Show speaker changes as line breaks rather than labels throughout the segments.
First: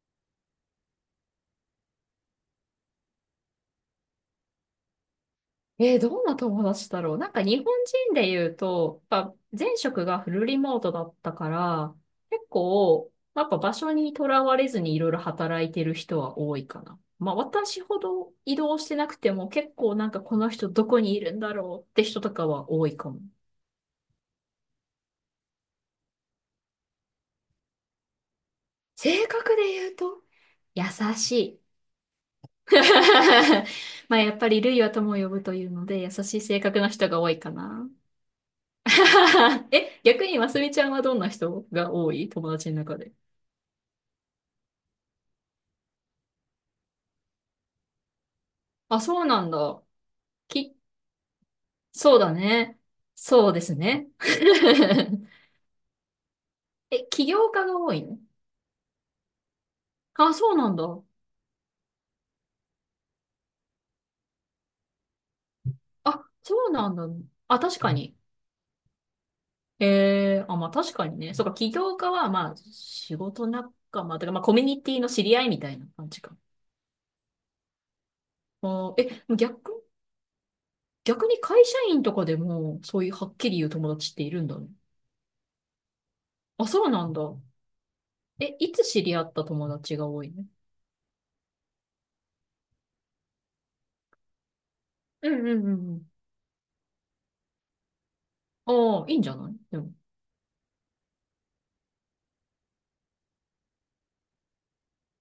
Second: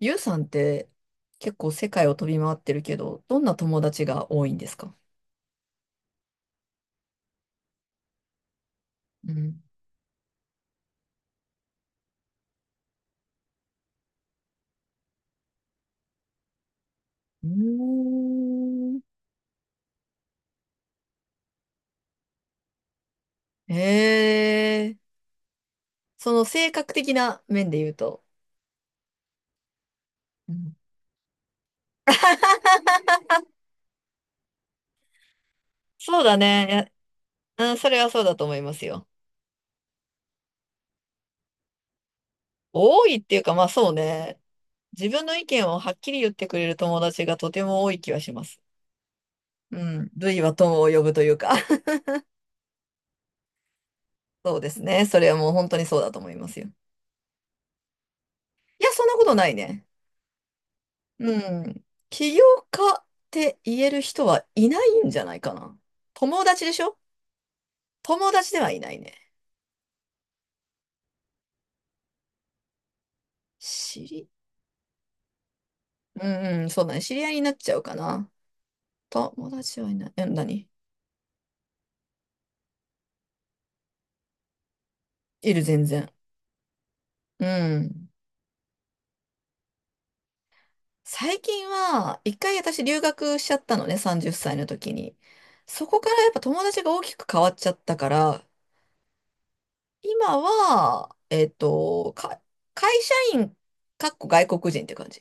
ゆうさんって結構世界を飛び回ってるけど、どんな友達が多いんですか？
どんな友達だろう。なんか日本人で言うと、やっ
う
ぱ
ん。
前職がフルリモートだったから、結構、やっぱ場所にとらわれずにいろいろ働いてる人は多いかな。まあ
う
私ほど移動して
ー
な
ん。
くても結構なんかこの人どこにいるんだろうって人とかは多いかも。
ええ。その性格的な面で言うと。
性格で言うと、
うん。
優しい。まあやっぱりルイは友を呼ぶというので優
そう
し
だ
い性
ね。い
格の人が多いか
や、うん、そ
な。
れはそうだと思いますよ。
え、逆にますみちゃんはどんな人が多い友達の中
多
で。
いっていうか、まあそうね。自分の意見をはっきり言ってくれる友達がとても多い気はします。
あ、そうなん
う
だ。
ん。類は
き、
友を呼ぶというか。
そうだね。そうですね。
そうですね。それ はもう本当にそうだと思いますよ。
え、起業家が多いの？
いや、そんなことないね。
あ、そうなんだ。
うん。起業家って言える人はいないんじゃないかな。
あ、
友達
そう
でし
なん
ょ？
だ。あ、確かに。
友達ではいないね。
えー、あ、まあ確かにね。そうか、起業家は、まあ、仕事仲
知
間と
り、
か、まあコミュニティの知り合いみたいな感じ
う
か。
んうん、そうだね。知り合いになっちゃうかな。
あー、え、
友達はいない。え、何？
逆に会社員とかでも、そういうはっきり言う友達っているんだね。
いる、全然。
あ、そうなんだ。
うん。
え、いつ知り合った友達が多いの？
最近は、一回私留学しちゃったのね、30歳の時に。
うんうんう
そ
んう
こか
ん。
らやっぱ友達が大きく変わっちゃったから、
ああ、いいんじゃないでも。
今は、会社員、かっこ外国人って感じ。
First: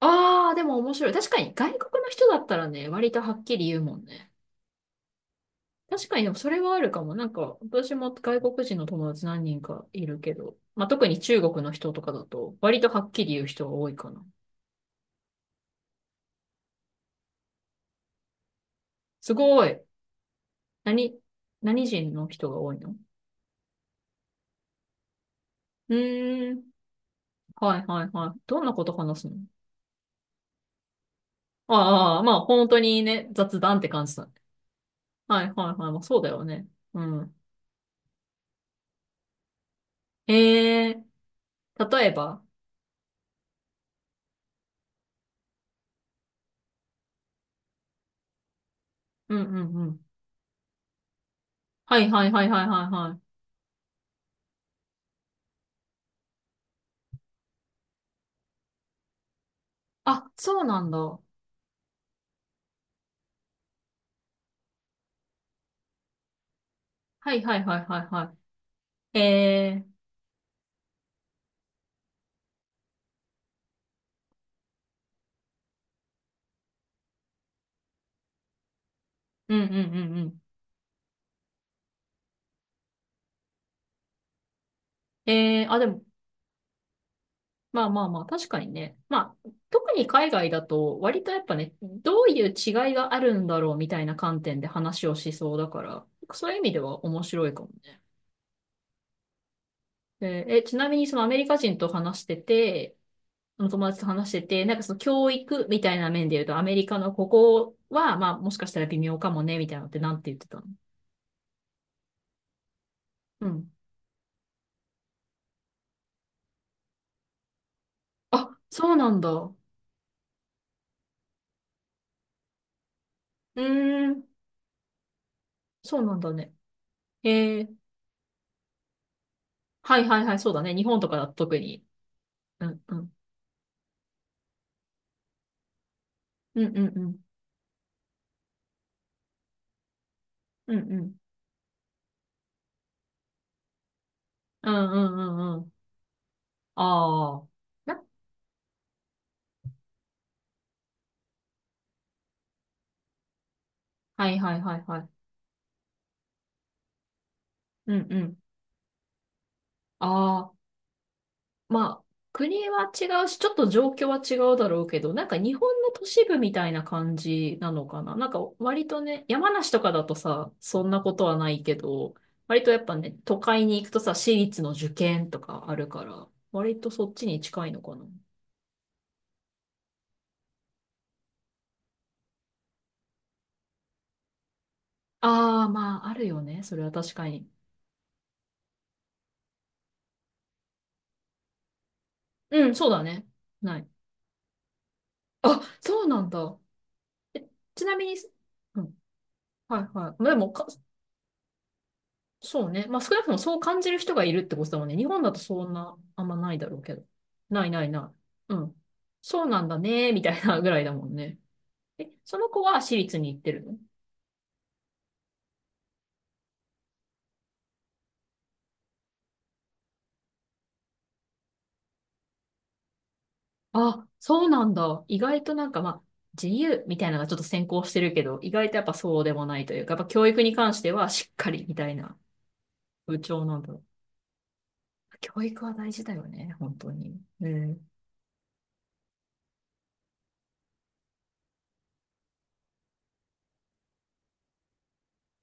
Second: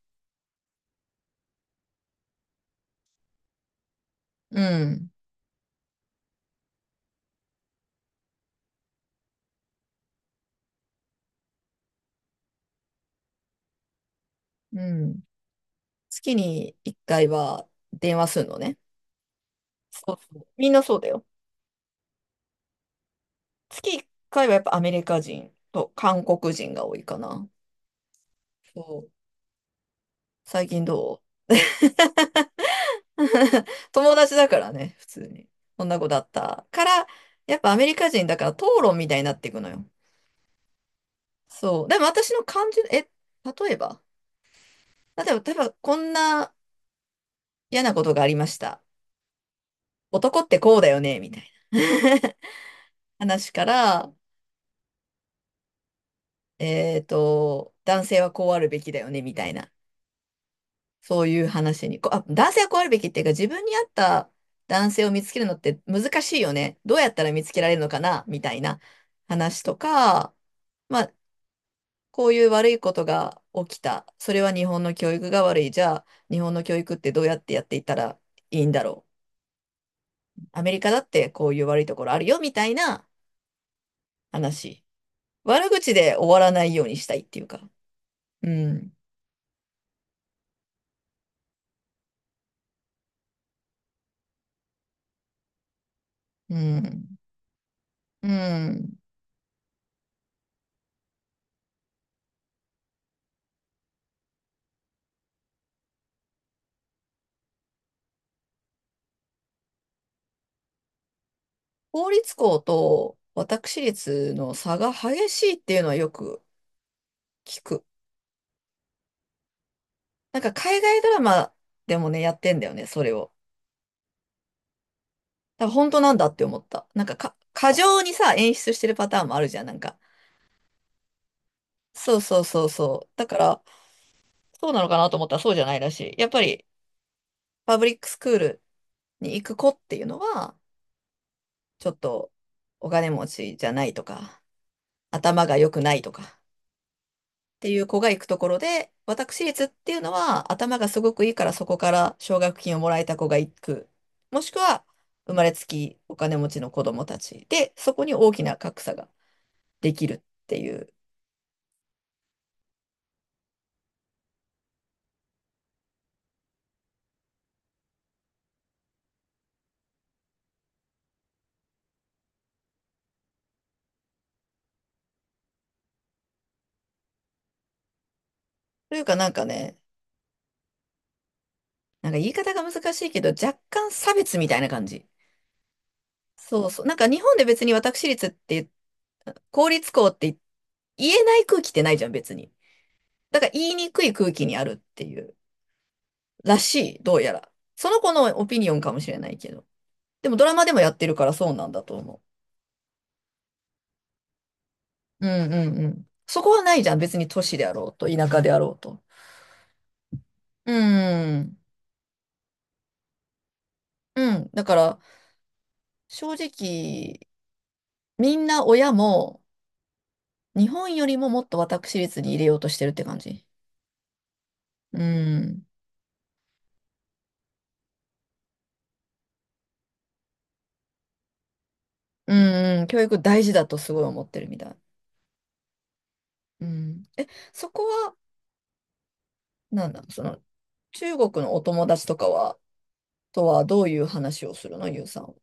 ああ、でも面白い。確かに外国の人だったらね、割とはっきり言うもんね。
うん。
確かに、でもそれはあるかも。なんか、私も外国人の友達何人かいるけど、まあ、特に中国の人とかだと、割とはっきり言う人が多いかな。
うん。月に1回は電話するのね。
すごい。
そうそう。みんなそうだ
何、
よ。
何人の人が多いの？
月1回はやっぱアメリカ人と
う
韓国
ーん。
人が多いかな。
はいはいはい。どんな
そ
こと
う。
話すの？
最近どう？
ああ、まあ本当にね、雑談って 感
友
じだね。
達だからね、普通
は
に。
いはいは
こん
い。
な
まあ
子だ
そうだ
っ
よ
た
ね。
か
う
ら、
ん。
やっぱアメリカ人だから討論みたいになっていくのよ。
ええ
そう。で
例
も
え
私
ば。
の感じ、え、例えば、例えばこんな嫌なことがありました。
うんうんうん。
男ってこうだよね、みたいな。
はいはいはいはいはいは い。
話から、えっと、男性はこうあるべきだよね、みたいな、
あ、そうなんだ。は
そういう話に、こう、あ、男性はこうあるべきっていうか、自分に合った男性を見つけるのって難しいよね。どうやった
い
ら
は
見
い
つ
は
け
い
られ
は
る
い
のかな、
は
みたいな
い。
話と
ええ。
か、まあ、こういう悪いことが起きた。それは日本の教育が悪い。じゃあ、日本の教育ってどうやってやっていったらいいんだろ
うんうんうんう
う。
ん。
アメリカだってこういう悪いところあるよ、みたいな話。
ええ
悪
あ、で
口
も、
で終わらないようにしたいっていうか。
まあまあまあ、確
う
かに
ん。
ね。まあ、特に海外だと、割とやっぱね、どういう違いがあるんだろうみたいな観点で話をしそうだから、そう
う
いう意味では
ん。
面白いかもね。
うん。
えーえ、ちなみにそのアメリカ人と話してて、の友達と話してて、なんかその教育みたいな面で言うと、アメリカのここは、まあもしかしたら微妙かもね、みたいなのってなんて言ってたの？
公立校と
うん。
私立の差が激しいっていうのはよく聞く。
あ、そうなんだ。う
なんか海外ドラマでもね、やってんだよね、それを。
ーん、
だから本当
そう
な
な
ん
ん
だ
だ
って
ね。
思った。
え
過
ー、
剰にさ、演出してるパターンもあるじゃん、なんか。
はいはいはい、そうだね。日本とかだと特に。
そうそうそ
う
う
んう
そう。
ん。
だから、そうなのかなと思ったらそうじゃないらしい。やっぱ
う
り、
んうんうん。
パブリックスクールに行く子っていうのは、
うんうん。
ちょっとお金持ちじゃないとか、
うんうんう
頭が
んう
良
ん。
くないとか。
ああ。
っていう子
な
が行くところで、私立っていうのは頭がすごくいいからそこから奨学金をもらえた子が行く。
はい
もし
は
く
いは
は
いはい。
生まれつきお金持ちの子供たちで、
う
そこ
ん
に
う
大
ん。
きな格差ができるっ
あ
て
あ。
いう。
まあ、国は違うし、ちょっと状況は違うだろうけど、なんか日本の都市部みたいな感じなのかな。なんか割とね、山梨とかだとさ、そんなことはないけど、割とやっぱね、都会に行くとさ、私立の受験とかあるから、割とそっちに近いのかな。
というかなんかね、なんか言い方が難しいけど若干差別みたいな感じ。
ああ、まあ、あるよね。
そう
そ
そ
れ
う。
は
なんか
確
日
か
本で
に。
別に私立って公立校って言えない空気ってないじゃん別に。
うん、そうだね。
だから言い
ない。
にくい空気にあるっていう
あ、そうなん
ら
だ。
しい、どうやら。
え、ち
そ
な
の
み
子
に、
のオピニオン
う
か
ん、
もしれないけど。
はいはい。ま
で
あで
もド
も
ラマ
か
でもやってるからそうなんだと思
そうね。まあ少なくともそう感じる人がいるってことだもんね。日本
う。う
だと
ん
そ
う
ん
んう
な、
ん。
あんま
そこ
ない
は
だ
な
ろ
い
う
じ
け
ゃん。
ど。
別に都市で
ない
あ
な
ろ
い
うと、
な
田舎で
い。う
あろう
ん。
と。
そうなんだね、みたいなぐ
う
らいだもんね。
ん。
え、その子は私立に行ってるの？
うん。だから、正直、みんな親も、日本よりももっと私立に入れようとしてるって感じ。
あ、そうなん
う
だ。意外と
ん。
なんかまあ、自由みたいなのがちょっと先行してるけど、意外とやっぱそうでもないというか、やっぱ教育に関してはしっかりみたいな
うんうん。教
部
育大
長
事
なん
だ
だ
と
ろ
すごい思ってるみたい。
う。教育は大事だよね、
う
本当
ん。
に。
え、
う
そこ
ん。
は、なんだ、その、中国のお友達とかは、とはどういう話をするの、ゆうさんは？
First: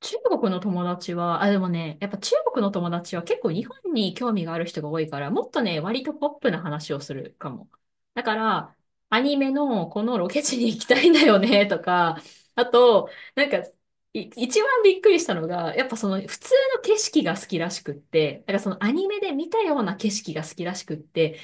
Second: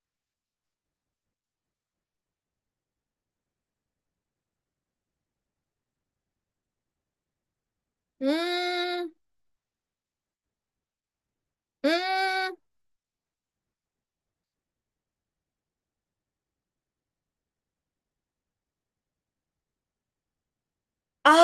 中国の友達は、あ、でもね、やっぱ中国の友達は結構日本に興味がある人が多いから、もっとね、割とポップな話をするかも。だ
う
から、
ーん。
アニメのこのロケ地に行きたいんだよね、と
う
か、
ーん。
あと、なんか、一番びっくりしたのが、やっぱその普通の景色が好きらしくって、だからそのアニメで見たような景色が好きらしくっ
あ
て、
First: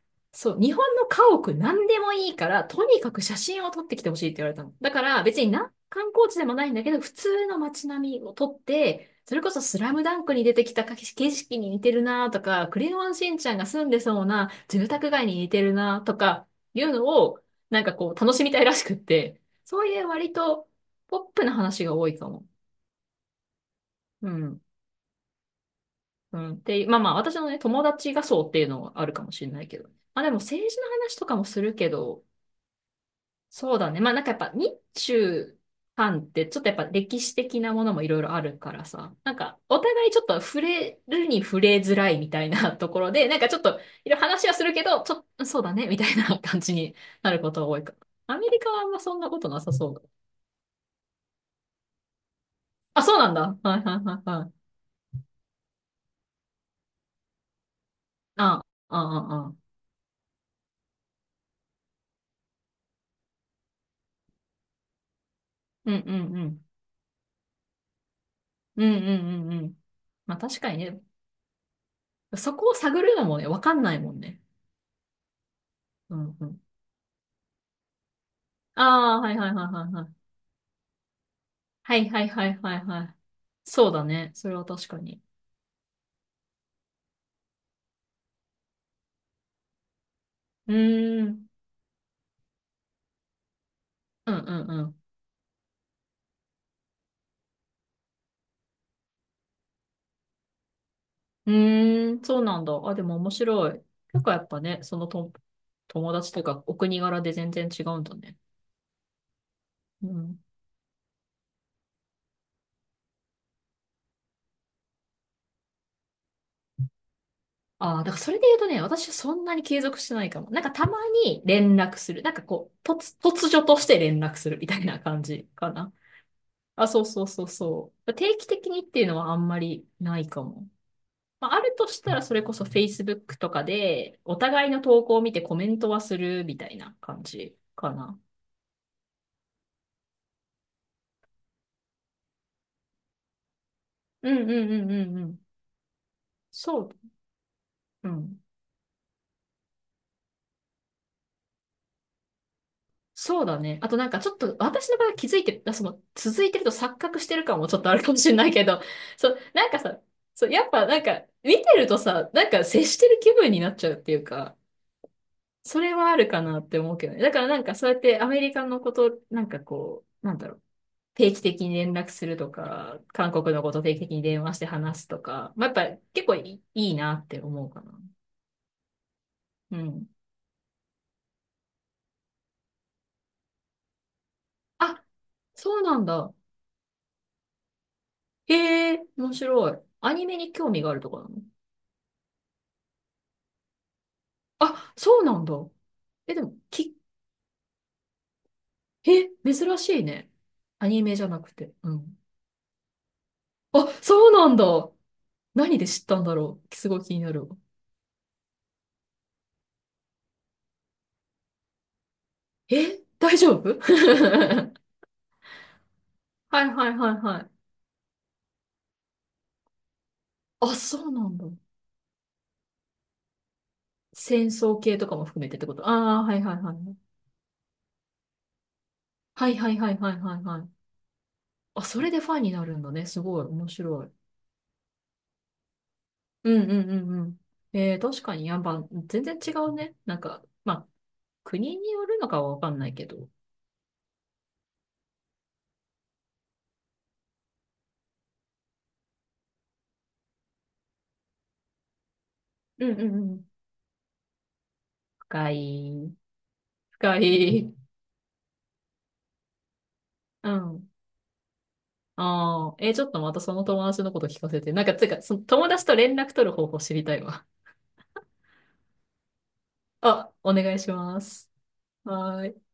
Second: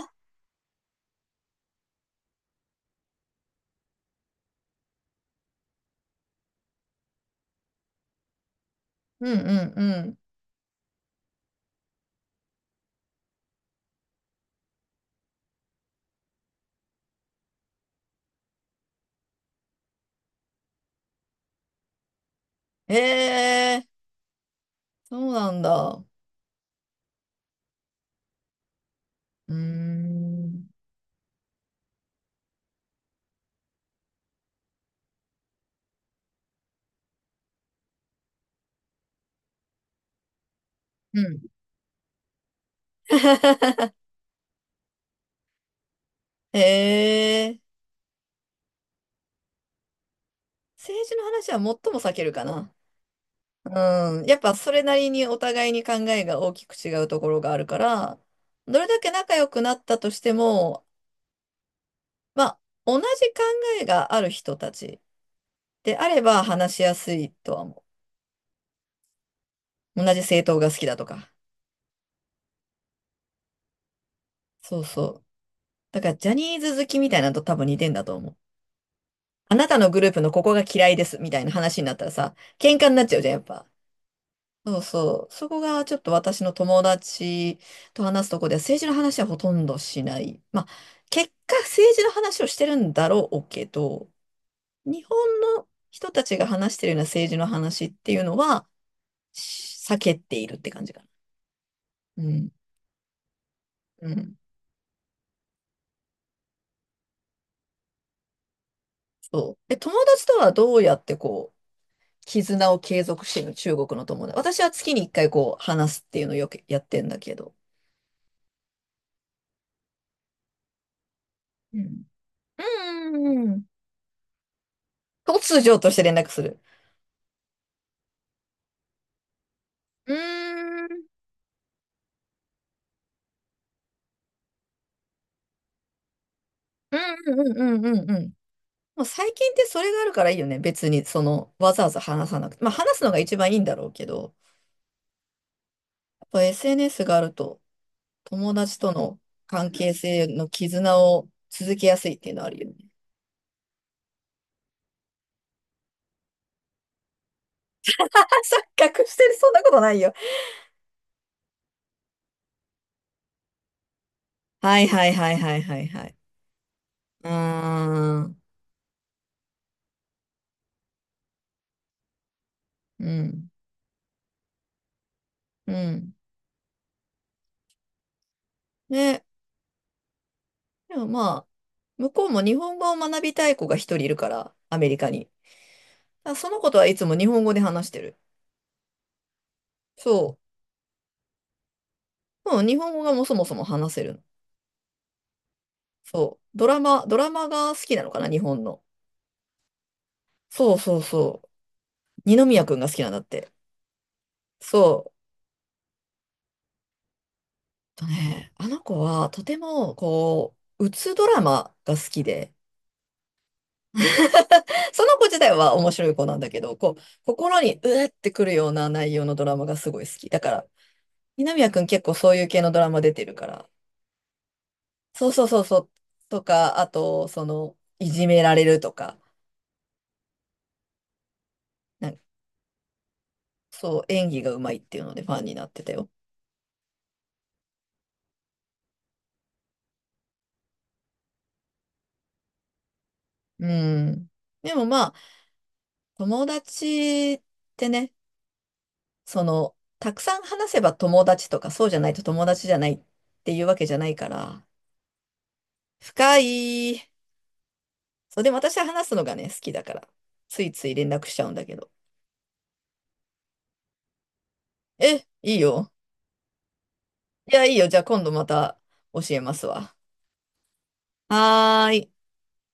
あ。
そう、日本の家屋何でもいいから、とにかく写真を撮ってきてほしいって言われたの。だから別にな、観光地でもないんだけど、普通の街並みを撮って、
う
そ
ん
れ
う
こそ
ん
ス
う
ラムダ
ん。
ンクに出てきた景色に似てるなとか、クレヨンしんちゃんが住んでそうな住宅街に似てるなとか、いうのを、なんかこう、楽しみたいらしくって、そういう割とポップな話が多いかも。
ええ、
うん。
そうなんだ。
うん。で、まあまあ、私のね、友達がそうっていうのはあるかもしれ
うー
ないけど。まあでも
ん。
政治の話とかもするけど、そうだね。まあなんかやっぱ日中韓ってちょっとやっぱ歴史的なものもいろいろあるからさ、なんかお互いちょっと触れ
う
る
ん。
に触れづらいみたいな ところで、なんかちょっ といろいろ話はするけど、ちょっとそうだねみたいな
へ
感じになるこ
え、
とが多いから。アメリカはあんまそんなことなさそうだ。
政治の話は最も避けるかな。
あ、そうなんだ。はいはいは
う
い
ん。やっ
は
ぱ
い。
それなりにお互いに考えが大きく違うところがあるから、
あ、あ、
どれだけ仲
あ、
良
あ。
くなったとしても、まあ、同じ考えがある人たち
うん
で
う
あれ
ん
ば
うん。
話しやすいとは思
うんうんうんうん。
う。同じ
まあ
政党
確
が
か
好
に
きだ
ね、
とか。
そこを探るのもね、わかんないもんね。
そうそう。だから
う
ジャ
ん
ニ
う
ー
ん。
ズ好きみたいなのと多分似てんだと思う。
ああ、はいは
あ
いはい
なた
は
の
い
グ
は
ループ
い。
のここが嫌いですみたいな話になっ
は
た
い
ら
はい
さ、
はいは
喧
い
嘩にな
は
っち
い。
ゃうじゃん、やっぱ。
そうだね。それは
そう
確かに。
そう。そこがちょっと私の友達と話すとこでは政治の話はほとんどしない。まあ、
うー
結
ん。
果政治の話をしてるんだろうけど、
うんう
日
ん
本の人たちが話してるような政治の話っていうのは避けているって感じかな。
うん。うー
う
ん。そう
ん。
なんだ。あ、でも面白い。
う
結構
ん。
やっぱね、そのと友達とかお国柄で全然違うんだね。
そう。え、友
う
達と
ん。
はどうやってこう、絆を継続してるの？中国の友達。私は月に一回こう話すっていうのをよくやってんだけど。
ああ、だからそれで言うとね、私はそんなに継続してないかも。なんかたまに連
う
絡
ん
する。なんか
う
こう、
んうんう
突
んう
如
ん。
として連絡するみたいな感じ
突
か
如と
な。
して連絡する。
あ、そうそうそうそう。定期的にっていうのはあんまり
うー
ないかも。
ん。
まあ、あるとしたら、それこそ Facebook とかで、お互いの投稿を見てコメントはするみたいな感
うんうん
じ
うん
か
うんう
な。
ん。もう最近ってそれがあるからいいよね。別に、その、わざわざ話さなくて。まあ、話すのが一番いいんだろうけ
う
ど、
んうんうんうんうん。
やっぱ
そう、
SNS があると、
うん。
友達との関係性の絆を続けやすいっていうのはあるよね。
そうだね。あとなんかちょっと私の場合は気づいて、その続いてると錯覚してる感もちょっとあるかもしれな いけど、
錯覚し て
そ
る。
う、
そんな
な
こ
んか
とない
さ、
よ。
そう、やっぱなんか見てるとさ、なんか接してる気分になっちゃうっていうか、
はいはいはいはいは
そ
い
れ
は
は
い。
あるかなって思うけどね。
うー
だからなんかそうやってア
ん。
メリカのこと、なんかこう、なんだろう。定期的に連絡するとか、
う
韓
ん。
国のこと定期的に電話して話すとか、まあ、
う
やっぱ
ん。
結構いいなって思うかな。
ね。
うん。
でもまあ、向こうも日本語を学びたい子が一人いるから、アメリ
あ、
カに。
そうなんだ。
あ、そのことはいつも日本語で話してる。
へえ、面白い。アニ
そ
メに興味があるとかなの？
う。うん、日本語がもうそもそも話せるの。
あ、そうなんだ。え、
そ
で
う。
も、
ドラ
き、
マ、ドラマが好きなのかな、日本の。
え、珍しいね。
そう
ア
そう
ニメじゃな
そう。
くて。うん。
二宮くんが好きなんだって。
あ、そうなんだ。
そう。
何で知ったんだろう。すごい気になるわ。
えっとね、あの子はとても、こう、うつドラマが好きで、
え、大丈夫？ は
その子自体は面白い子なんだ
い
け
はい
ど、
は
こう、
いはい。
心にうえってくるような内容のドラマがすごい好き。だから、
あ、そうなん
二
だ。
宮くん結構そういう系のドラマ出てるから、
戦争系とかも
そう
含
そう
めて
そ
っ
う
てこ
そ
と？
う、
ああ、はい
と
はいはい。
か、あと、その、いじめられるとか、
はいはいはいはいはいはい。あ、そ
な
れ
んか
でファンになるんだね。すごい、面
そう、
白い。
演技がうまいっていうのでファンになってたよ。
うんうんうんうん。えー、確かに、やっぱ、全然違うね。なんか、まあ、国によるのかはわかんないけど。
うん。でもまあ、友達ってね、その、たくさん話せば友達とか、そうじゃないと友達じゃ
う
な
ん
い
う
っ
んうん。
ていうわけじゃないから、
深い。
深い。
深い。
そう、でも私は話すのがね、好きだから、
う
ついつ
ん。
い連絡しちゃうんだけど。
ああ、えー、ちょっとまたその友達のこと聞かせて。なんか、てか、
え、
その
いい
友達
よ。
と連絡取る方法知りたいわ。
いや、いいよ。じゃあ今度また教えますわ。
あ、お願いします。
はーい。
はーい。